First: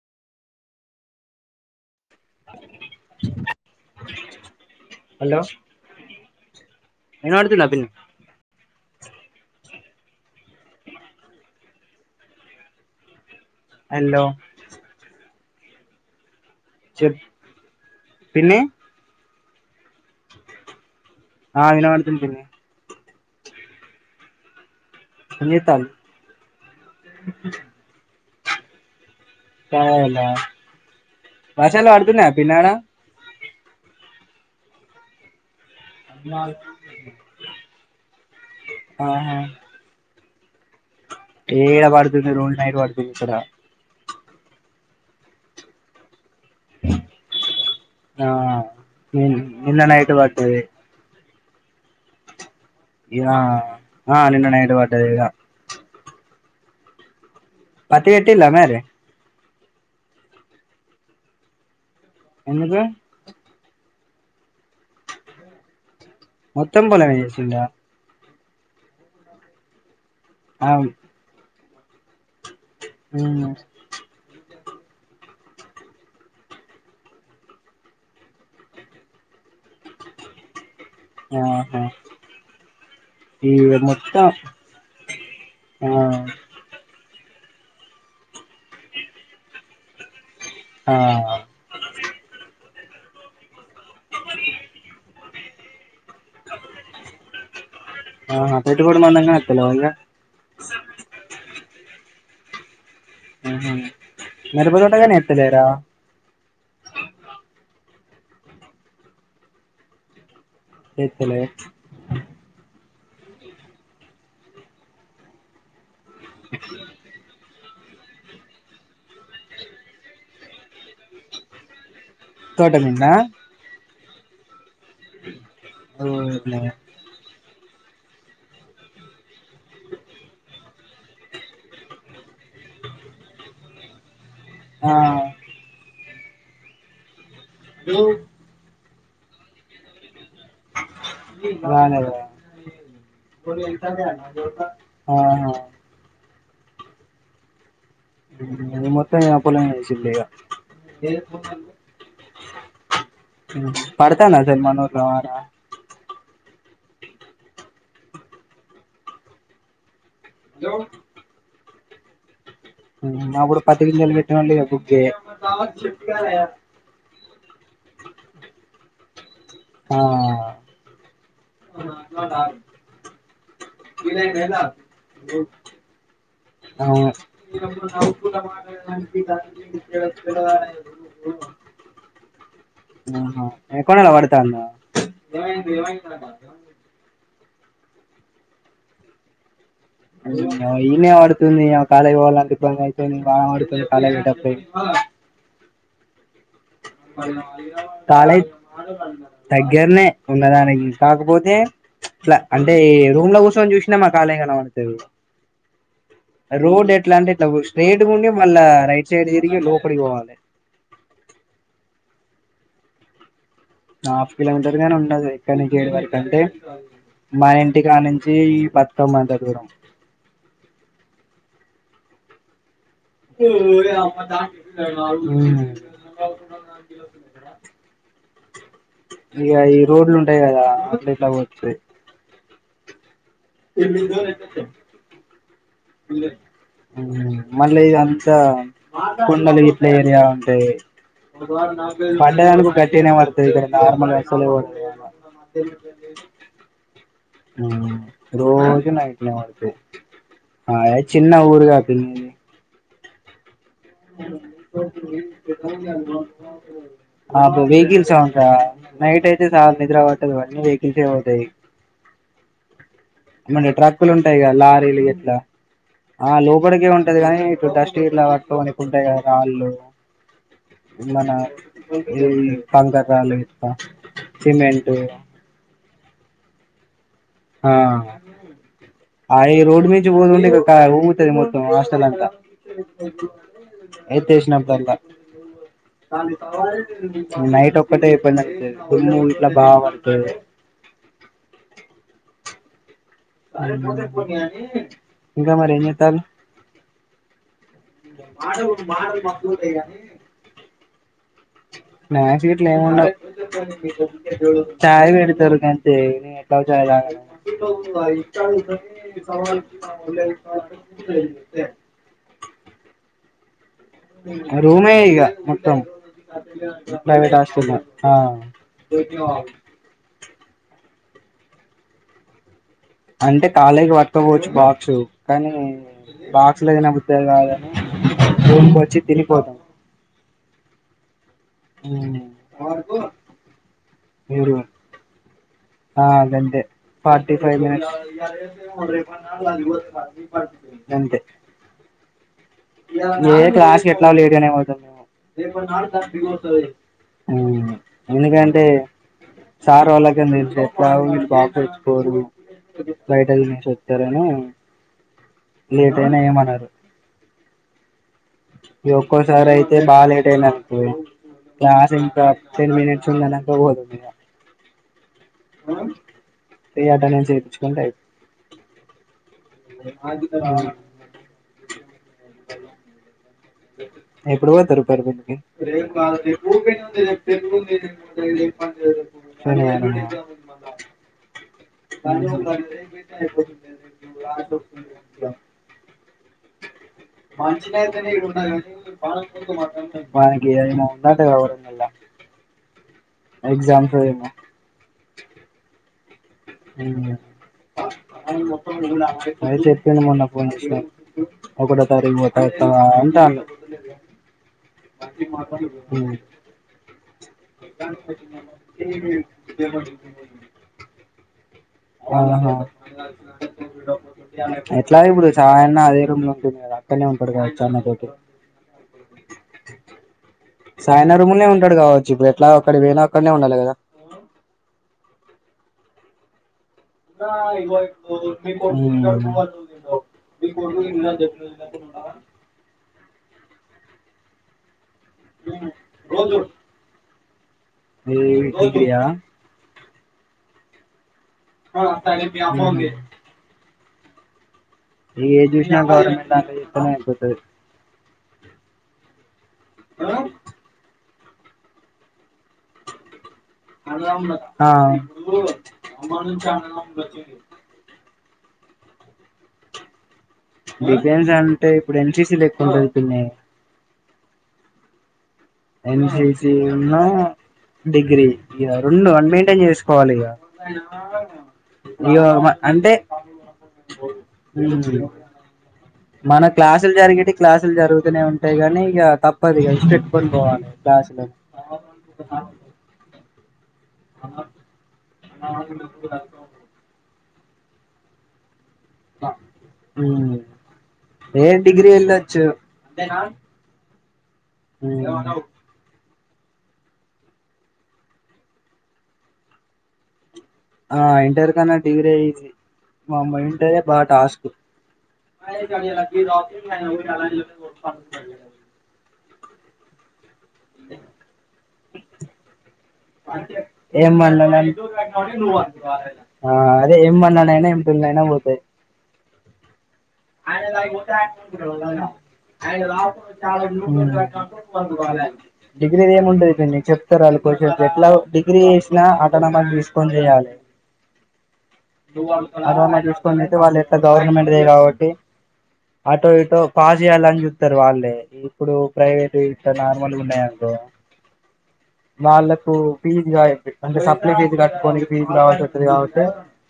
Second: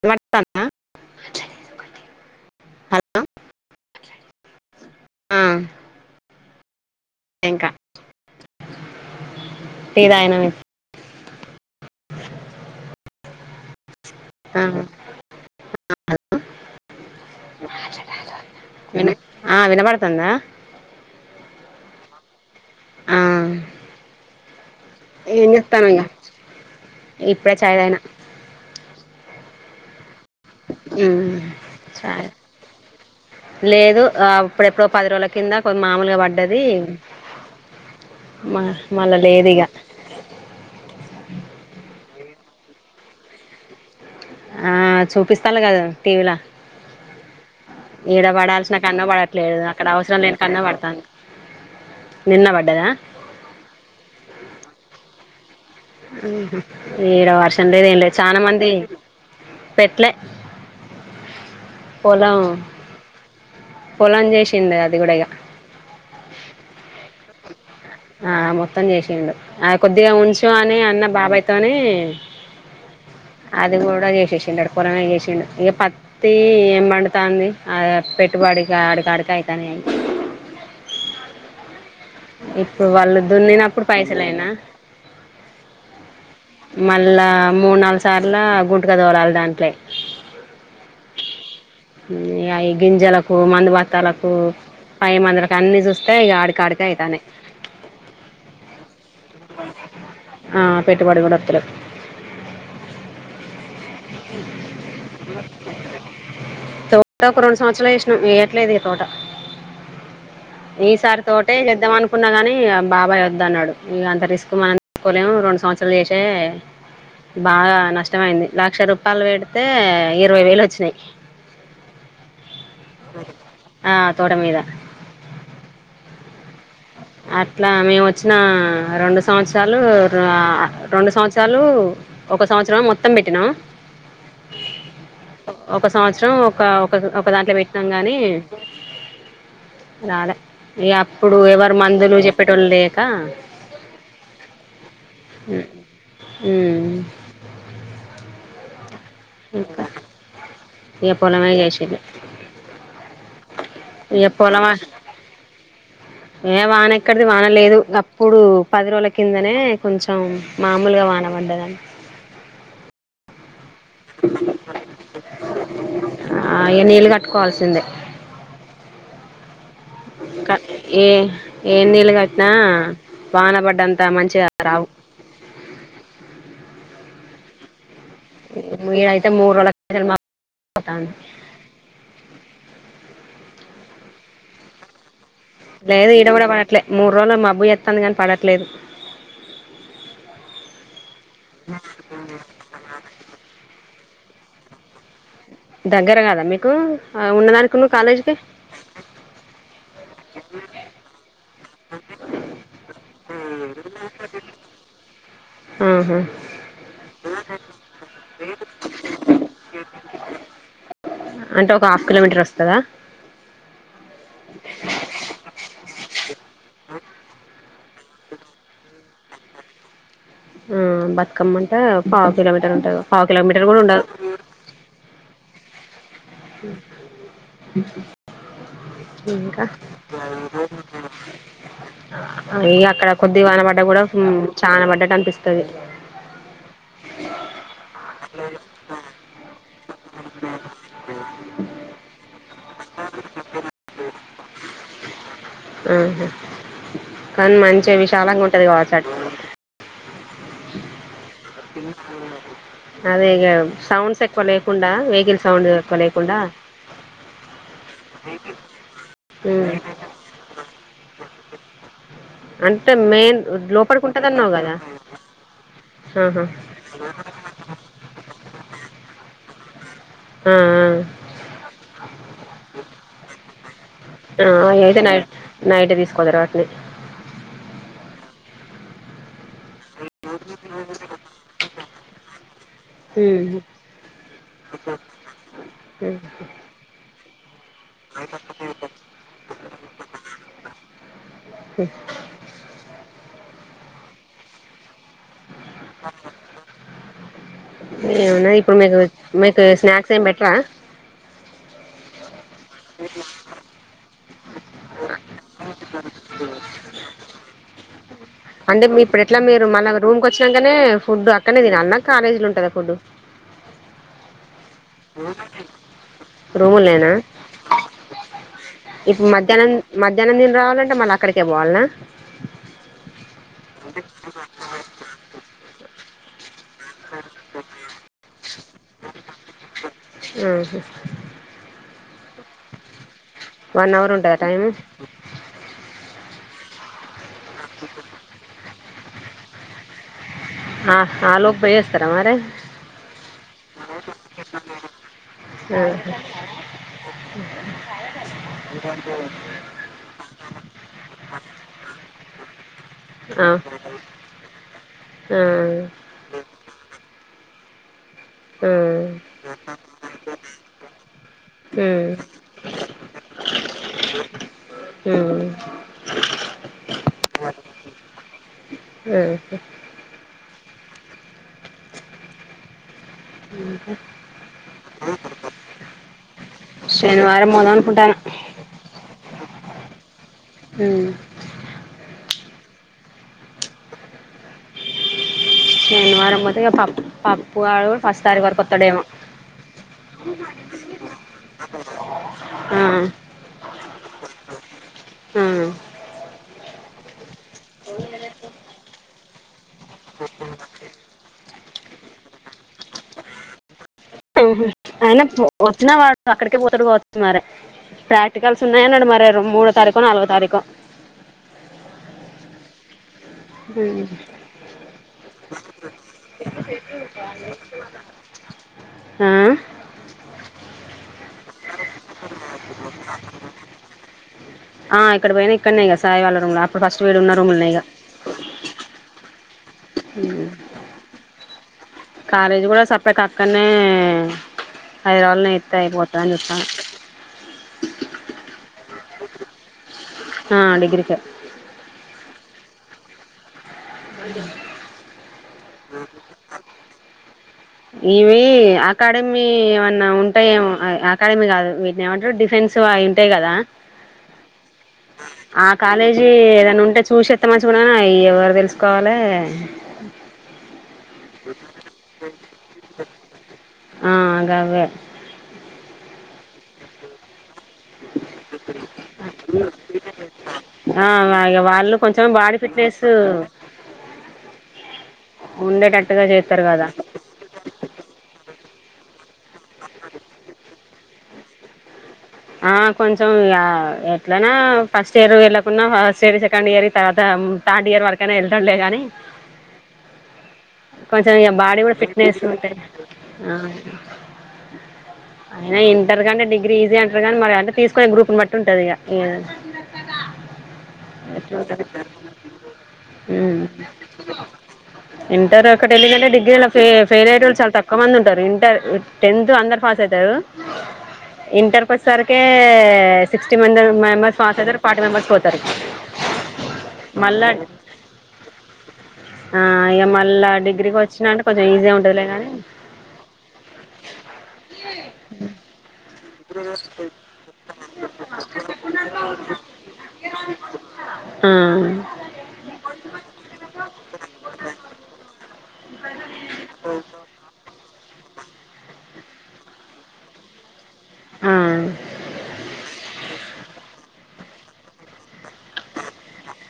త [inaudible] [unintelligible] ఆ హలో వినపడుతుందా ఇంకా పిన్ని టీ తాగిన నేన్ హలో ఆ చెప్ పిన్ని పిన్ని ఆ వినబడుతుందా ఆ వినపడుతుంది పిన్ని ఆ ఏం చేత్తన ఇంగా ఇప్పుడే చాయ్ తాగిన సరేలే మ్మ్ వర్షాలు చాయ్ పడుతున్నాయి పిన్ని అడా లేదు ఆ ఇప్పుడెప్పుడో పది రోజుల కింద కొ మామూలుగా పడ్డది మా మళ్ళా లేదిగా ఏ ఈడ పడుతుంది రోజు నైట్ పడుతుంది ఈడా ఆ చూపిస్తను కదా టీవీ లా ఈడ ఆ పడాల్సిన కన్నో పడట్లేదు నిన్న అక్కడ నైట్ అవసరం లేను పడ్డది కన్నో పడతుంది నిన్న పడ్డదా ఇగ నేను నైట్ పడ్డదిగా ఈడ వర్షం లేదు ఏం పత్తి లేదు పెట్టిల్లా చాలామంది మరి పెట్టలే పొలం ఎందుకు పొలం చేసింది అది కూడా ఇక మొత్తం పోలే చేసిందా ఆ మొత్తం చేసిండు ఆ కొద్దిగా ఆ ఉంచమన్నావు మరి బాబాయ్తోని మ్మ్ అది గూడా చేసేసిండు పొలమే చేసిండు ఇగ పత్తి ఏం పండుతుంది [unintelligible] వాడికి ఆడి కాడికి అయితాని ఆహా ఇప్పుడు వాళ్ళు ఈ దున్నినప్పుడు పైసల మొత్తం అయినా ఆ మ మళ్ళా మూడు నాలుగు సార్లు గుంట క తోలాలి దాంట్లో ఆ అయి గింజలకు మందుభత్తాలకు పై మందులకు అన్ని చూస్తే ఆడి కాడి అయితాని ఆ పెట్టుబడి మందంగా ఓతలేవా మరి ఇగ ఆ ఆహా మిరప తోట గాని ఎత్తలేరా త త ఒక రెండు సంవత్సరాల చేసినం ఎయ్యాట్లేదు ఇక తోట ఈసారి ఏత్తలే తోటే చేద్దాం అనుకున్నా గానీ బాబాయ్ వద్దు అన్నాడు ఇగ అంత రిస్క్ మనం తీసుకోలేము రెండు సంవత్సరాలు చేసే బాగా నష్టమయింది లక్ష రూపాయలు పెడితే ఇరవై వేలు వచ్చినాయి తోట మీదనా ఆ తోట మీద ఇట్లా మేము వచ్చిన రెండు సంవత్సరాలు ఆ రెండు సంవత్సరాలు ఒక సంవత్సరం మొత్తం పెట్టినం ఆ ఒక సంవత్సరం ఒక ఒక ఒక దాంట్లో పెట్నాాం గాని రాలే అప్పుడు ఎవరు రాలేదా మందులు చెప్పేట వాళ్ళు లేయక ఆహా ఈ పోలేగా ఇక పొలమే చేసింది ఇక పడతానా సార్ పొలం మానూరు సవార ఏ వాన ఎక్కడిది వాన లేదు అప్పుడు పది రోజుల కిందనే కొంచెం కొంచెం మామూలుగా వాన పడ్దండి డు పతు కాల పెట్డి బుగే ఆ ఇగ నీళ్ళు కట్టుకోవాల్సిందే ఆ క ఏ ఏ నీళ్ళు కట్నా వాన పడ్డంత మంచిగా రావు అ డ ఈడైతే మూడు రోజుల కిందట మబ్బు పడతాంది కొనాలా వాడుత అన్నా లేదు ఈడ కూడా పడట్లేదు మూడు రోజులు మబ్బు ఎస్తుంది కాని పడట్లేదు ఇనే ఆడుతుంది కాలేకి పోవాలంత అవుతుంది బాడుతుంది చాలటప్పయి దగంగగరంగాదా మీ కాలే్ దగ్గరనే ఉన్నదానికి కాకపోతే ఇలా అంటే రూమ్ లో కూసని చూసినా మాకు ఆలయం కలమతుంది ఆహా రోడ్ ఎట్లా అంటే స్ట్రేట్గా ఉండి మళ్ళా రైట్ సైడ్ తిరిగి లోపలి పోవాలి అంటే ఒక హాఫ్ కిలోమీటర్ వస్తుందా హాఫ్ కిలోమీటర్గానే ఉండదు ఇ ఏడు వర ంటే మా ఇంటికి ఆ నుంచి వస్తంమ దగరం ఆ బతుకమ్మ అంటే పావు కిలోమీటర్ ఉంటుంది ే అమ్మా తా ఇగ ఇంకా ఈ రోడ్లు ఉంటాయి కదా అట్లా ఇట్లా పోవచ్చు అ అక్కడ చాన పడ్డ కూడా చాన పడ్డ కనిపిస్తుంది మళ్ళీ ఇ అంతా కొండలు ఇట్ల ఏరియా ఉంటాయి ఒక బ నాకుే [unintelligible] బడ్డదాలుకు గట్నే వడుతుది ఇ నార్మల్ వసలే ఓ ఆహా కానీ మంచిగా విశాలంగా ఉంటది రోజు కావచ్చు అటు నైట్ని వాడుతే అ చిన్న ఊరుగాపి అదే ఇగ సౌండ్స్ ఎకువల్కుంట వెగిల్స్ ఉనుకా నైట్ అయితే స ఉమ్ మీద వా సవ అంటే మెయిన్ అమంటే లోపలికి ట్రక్కులు ఉంటాయి ఉంటదన్నావు కదా లారీలు ఎట్లా ఆ ఆహా లోపలికే ఉంటది కాగానీ ఇప్పుడు డస్ట్ ఇలా పట్టుని పంట రాళ్ళు ఆ మన ఈ కంకర రాళ్లు ఆ అ అయితే నైట్ నైట్ తీసుకోదరు వాటిని అ రోడ్ మీంచి బోతే ఊగుతది మొత్తం శ్రీలంక ఉమ్ ఏతేషినకా నైట్ ఒక్కటే ఫు ఇట్లా బాగాంటతుంది హ ఇంక మరి ఏం చెత్తారు ఏమున్నాయి ఇప్పుడు మీకు మీకు స్నాక్స్ ఏమి పెట్టరా మ్యాగ్స్ గిట్ల ఏముండ వ్ చాయ్ పేడితరు ఇగ అంతె నేన్ ఎట్లో చాయ్ తాగను అంటే ఇప్పుడు ఎట్ల మీరు మళ రూమ్ కు వచ్చినాకనే ఫుడ్ అక్కనే తినాలన కాలేజీలో ఉంటుదా ఫుడ్ ఆ రూమె ఇగా మొత్తం రూములెనా ప్రైవేట్ హాస్టల్లో ఆ ఇప్పు మధ్యాహ్నం మధ్యాహ్నం నేను రావాలంటే మళ్ళ అక్కడకే పోవాల్నా అంటే కలేజ్ పర్కపోవచ్చు బాక్సు కానీ బాక్ అగులు తినబోదు కాదని రూమ్ కి వచ్చి తినిపోతాం ఆహ ఆ వన్ అవర్ ఉంటదా టైమ్ ఆ అదంతె ఫాటీ ఫైవ్ మినిట్స్ అ గంతే ఆ లోప్ పోయోస్తరా మరి ఏ క్లాస్ ఎట్ల లేట్ నె పోతాను ఆహా ఉ ఎందుకంటే సార్ వాళ్లకు గాని చెప్ప మీరు బాక్స్ తెచ్చుకోరు బయట ఆ వెళ్లేసి వచ్చారేమో ఆ లేట్ అయిన ఏమనరు ఆ ఉమ్ ఒక్కోసారి అయితే బాగ లేటై న్ది అనుకో క్లాస్ వింటా టెన్ మినిట్స్ ఉందనక పోదాం ఇక ఉమ్ పోయి అటెండెన్స్ వేయించుకుంటే అయి ఆహా అది క రావాలనమాట ఎప్పుడు పోతారు పర్వింద్ కి శనివారం పోదాం అనుకుంటాన సరే అన్నయ్య మ్ హమ్ వారం పోతే ఇక పప్పు వాడు ఫస్ట్ టైం పనికి ఏమవుతాది వారం మల్ల ఆ ఎగ్జామ్ కి పోయి ఉన్న హ హమ్ అయితే చెప్తుంది. మొన్న ఫోన్ చేసి నాకు ఒకటో తారీఖు పోతే వస్తావా అంటారు ఉహుమ్ ఆయన వచ్చిన వాడు అక్కడికే పోతాడు కావచ్చు మరి ప్రాక్టికల్స్ ఉన్నాయి అన్నాడు మరి మూడో తారీఖో నాలుగో తారీఖ్ ఆహా ఎట్లానె ఇప్పుడు సాయి అన్న అదే రూమ్ లో ఉంటుండు కదా అక్కడనే ఉంటుడు కదా చరణ్ తోటి ఆ సాయి అన్న రూమ్ లోనే ఉంటాడు కావచ్చు ఇప్పుడు అట్లా అక్కడ పోయినా అక్కడనే ఉండాలి కదా ఆ ఇక్కడ ఇక్కడనే కదా సాయి వాళ్ళ రూమ్ లో అప్పుడు ఫస్ట్ ఇక్కడ ఉన్న రూమ్ లోనే గా మ్ కాలేజీ కూడ సపరేట్ గా అక్కడనే హైదరాబాద్ లోనే ఎస్తే అయిపోతాని చూస్తాను ఏవి డిగ్రీ ఆ ఆ డిగ్రీకే మ్ హు రైట్ వన్ ఏది చూసినా గవర్నమెంట్ దాంట్లో చేస్తేనే అయిపోతది ఇవి అకాడమీ ఏమన్నా ఉంటాయేమో ఆయ్ ఆ కాడమీ కాదు వీటిని ఏమంటారు డిఫెన్స్ అవి ఉంటాయి కదా ఆ ఆ కాలేజీ ఏదన్నా ఉంటే చూసోస్తే మంచిగా ఉండు కాని అయ్యో తెలుసుకోవాలే డిఫెన్స్ అంటే ఇప్పుడు ఎన్సిసి ల ఎక్కువగా ఉంటాది పిన్ని ఆ గవ్వే ఎన్సిసి ఉన్ను డిగ్రీ ఇగ రెండు మైంటైన్ చేసుకోవాలి ఇగా ఇగో ఆ చేసు మ్ ఉండేటట్ మన క్లాసులు జరిగిటివి క్లాసులు జరుగుతూనే ఉంటాయి గానీ ఇగ తప్పదిగా ఇడిసిపెట్టుకొని పోవాలి క్లాస్మెంట్ ఆ కొంచెం ఇగ ఎట్లైనా ఫస్ట్ ఇయర్ వెళ్లకుండా ఫస్ట్ ఇయర్ వి సెకండ్ ఇయర్ తర్వాత తం థర్డ్ ఇయర్ వరకైనా ఎళ్తాము లే గానీ మ్మ్ కొంచెం ఏ ఇగ బాడీ డిగ్రీ కూడా ఫిట్నెస్ వెళ్ళొచ్చు ఉంటాది ఆ మ్ అంటారు గాని డిగ్రీ ఈజీ అంటారు గానీ మరి అంటే తీసుకునే గ్రూప్ బట్టి ఉంటది ఇగ ఆ ఇంటర్ కన్నా ఎట్లుంటది డిగ్రీ అయ్యది మ మా ఉమ్ ఇంటరే బాగా టాస్క్ ఇంటర్ ఒకటి ఎలిదంటే డిగ్రీల ఫె ఫెయిల్ అయేటోళ్ళు చాల తక్కువ మంది ఉంటారు ఇంటర్ టెన్త్ అందరు పాస్ అయితారు ఇంటర్కి వచ్చేసరికే సిక్స్టీ మె ఏం వన్ మెంబెర్స్ పాస్ లోనైనా అవుతారు ఫార్టీ మెంబర్స్ పోతారు ఆ అదే మళ్ళా ఎమన్నానైనా ఎం పిల్ అైనా పోతాద్ ఆ ఇగ మళ్ళా డిగ్రీకోచ్చినంటే కొంచెం ఈజీగా ఉంటదిలే కాని డిగ్రీది ఎం ఉంటది పిన్ని చెప్తారు అళ్ళు కోషన్స్ ఎట్లాగో డిగ్రీ వేసినా అటానమస్ తీసుకొని చేయాలి అ చూసుకోని అయితే వాళ్ళు ఎట్లా గవర్నమెంట్ కాబట్ ఆటో ఇటో పాస్ చేయాలాని చూతారు వాళ్ళే ఇప్పుడు ప్రైవేట్ ఇట్లా నార్మల్ ఉన్నాయనుకో ఆ వాళ్ళకు ఫీస్ గా అంటే సప్లి ఫీస్ కట్టుకోనికి కావాల్సివస్తది కాబట్టి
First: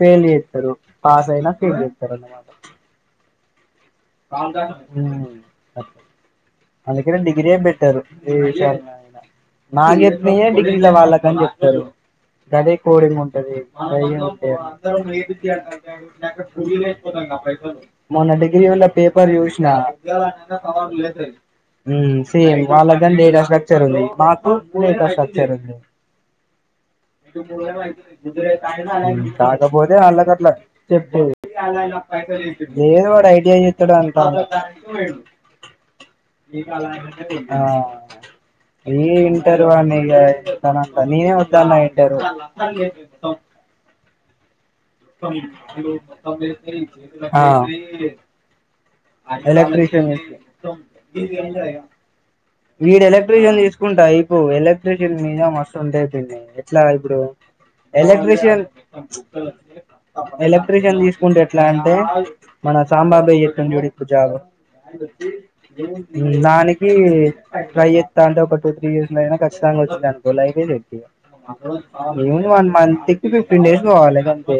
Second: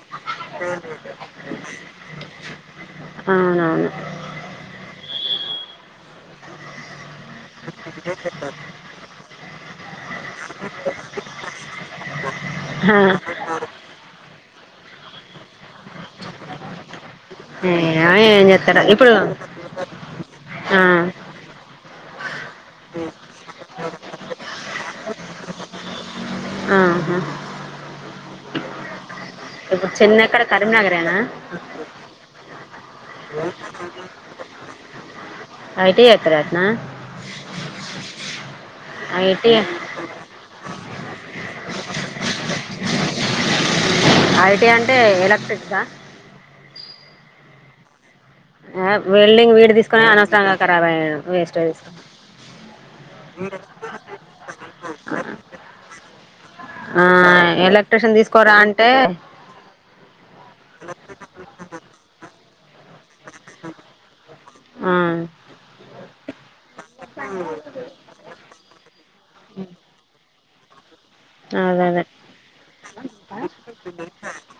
ఫెల్ చేస్తారు పాస్ అయినా ఫెల్ చేస్తారన్నమ అవునవును అందుకే ఎక్కడ డిగ్రీ ఏ బెటర్ ఈ [unintelligible] లో అయినా మాకు చెప్పినయే డిగ్రీల వాళ్ళకని చెప్ప్పారు గదే ఆ కోడింగ్ ఉంటది గయ్యే ఉంటాయి ఏమో మొన్న ఏం చేత్తరో డిగ్రిల ఇప్పుడు ఆ మ్ సేమ్ వాళ్ళ చరండీ మాకు మీగత సబ్ ఆహా ఇ గుజ కాయ ఇప్పుడు కాకపోతే వాళ్ళకి చిన్నెక్కడ అట్లా కరీంనగరేనా చెప్పేయ్ లేదు వాడు ఐ. టి. ఐ చేస్తాడు అంటా ఐటీ చేత్తరటనా ఆ ఈ ఐటీ ఇంటర్ అని కాదు నేనే వద్దన్నా ఇంటరు ఐటీ అన్ ఆ ఆ వెల్డింగ్ వీడు తీసుకుని ఎలెక్ట్ర్రిషన్ అనవసరంగా అవచ్చు ఖరాబ్ అయ్యాడు వేస్ట్గా తీసుకుని వీడు ఎలక్ట్రీషియన్ తీసుకుంటా అయిపోవు ఎలక్ట్రిషియన్ మీద మస్తు ఉంటాయి పిన్ని ఎట్లా ఆ ఇప్పుడు ఎలక్ట్రిషియన్ తీసుకోరా ఎలక్ట్రీషియన్ అంటే ఎలక్ట్రీషియన్ తీసుకుంటే ఎట్లా అంటే మన సాంబాబే చెత్తుండు ఇప్పుడు జాబు ఆ నాకి ట్రై చేత్తాంటే ఒక టూ త్రీ ఇయర్స్ లో అయినా ఖచ్చితంగా వచ్చిందనుకో ఐ. టి. ఐ చేత్తి అదే అదే లేదు వన్ మంత్కి ఫిఫ్టీన్ డేస్ పోవాలి గంతే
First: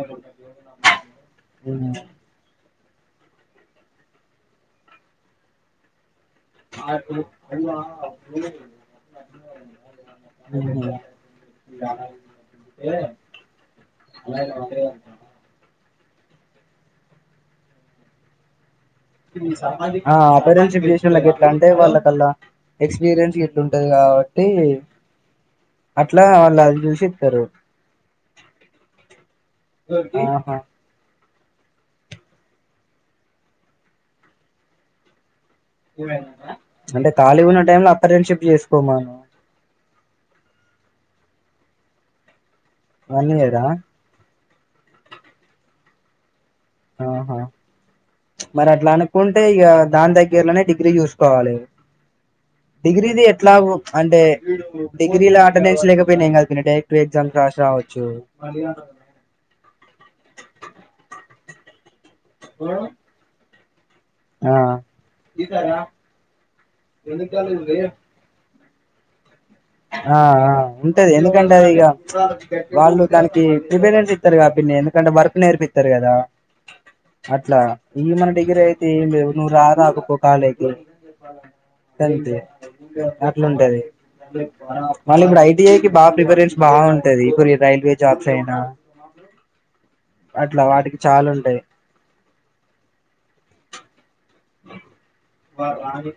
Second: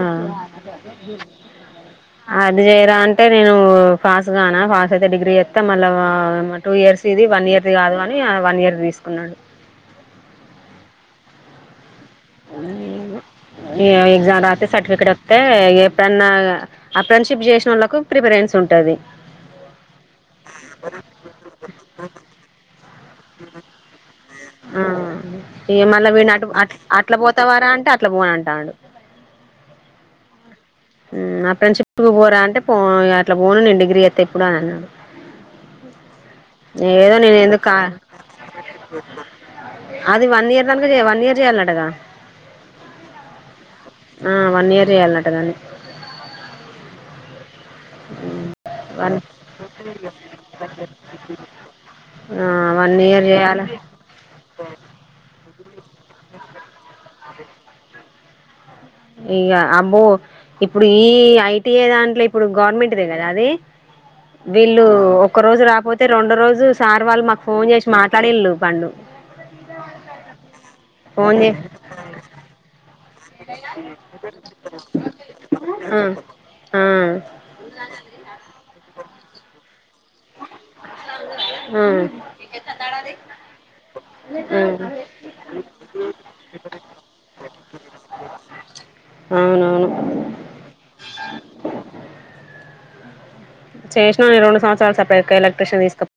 ఆ ఆది ఇదే చేయరా అంటే నేను ఫాస్ గానా ఫాస్ అయితే డిగ్రీ చేస్తా మళ్ళా టూ ఇయర్స్ ఇది వన్ ఇయర్ది కాదు అని వన్ ఇయర్ తీసుకున్నాడు మ్మ్ ఏమో ఎగ్జామ్ రాత్తే సర్టిఫికెట్ వత్తే ఏప్ ఎప్పుడన్నా అఫ్రెన్షిప్ చేసినోళ్లకి ప్రిపరెన్స్ ఉంటది ఆ అప్ప్రెంటిక్షిప్ చేసినోళ్లకి ఎట్లా అంటే వాళ్ళకల్ల ఎక్స్పి ఎక్స్పీరియన్స్ గిట్లుంటది కాబట్టి ఏ మళ్ళ అట్లా పైనా అట్ల్ వాళ్ళు అట్ల అది చూసి అట్ల ఇస్తారు పోతావారా అంటే అట్లా పోనంటాండు ఆహా ఆఫ్రెండ్షిప్ పోరా అంటే పో అట్లా పోను నేను డిగ్రీ చేత్తా ఇప్పుడు అని అన్నాడు అంటే ఏదో నేను కాళిగా ఉన్న ఎందుకు కా టైంలో అప్రెంటిషిప్ చేసుకోమను అది వన్ ఇయర్దాంకా చెయ వన్ ఇయర్ చేయాలంటగా వన్ ఇయరా ఆ వన్ ఇయర్ చేయాలంటగా దాన్ని ఆహా మరి అట్లా వన్ అనుకుంటే ఇక దాని దగ్గర్లోనే డిగ్రీ చూసుకోవాలి ఆ వన్ డిగ్రీది ఇయర్ చేయాలి ఎట్లాగో అంటే డిగ్రీ లా అటెండెన్స్ లేకపోయినా ఏం కాదు పిన్ని డైరెక్ట్గా పోయి ఎగ్జామ్స్ రాసి రావచ్చు ఇక అంటే ఏదాంట్లో ఇప్పుడు గవర్నమెంట్దే కదా అది ఆ వీళ్ళు ఒక్క రోజు రాపోతే రెండు రోజు సార్ వాళ్ళు మాకు ఫోన్ చేసి మాట్లాడిళ్ళు పండు ఆ ఆ ఉంటది ఫోన్ చే ఎందుకంటే ఇగ వాళ్ళు దానికి ప్రిఫరెన్స్ ఇస్తారు కదా పిన్ని ఎందుకంటే వర్క్ నేర్పిస్తారు ఆ కదా ఆ ఆ అట్లా ఈ మన డిగ్రీ అయితే ఏమి లేవు నువ్వు రామాకుపో కాలేకి అంతే అట్లుంటది ఆ మళ్ళీ ఇప్పుడు ఐ. టి. ఐ కి బాగా ప్రిఫరెన్స్ బాగుంటది ఇప్పుడు రైల్వే జాబ్స్ అయినా అవునవును అట్లా వాటికి చాలుంటాయి చేసినా ఈ రెండు సంవత్సరాలు సెపరేట్ గా ఎలక్ట్రిషయన్ తీసుకొత్తారు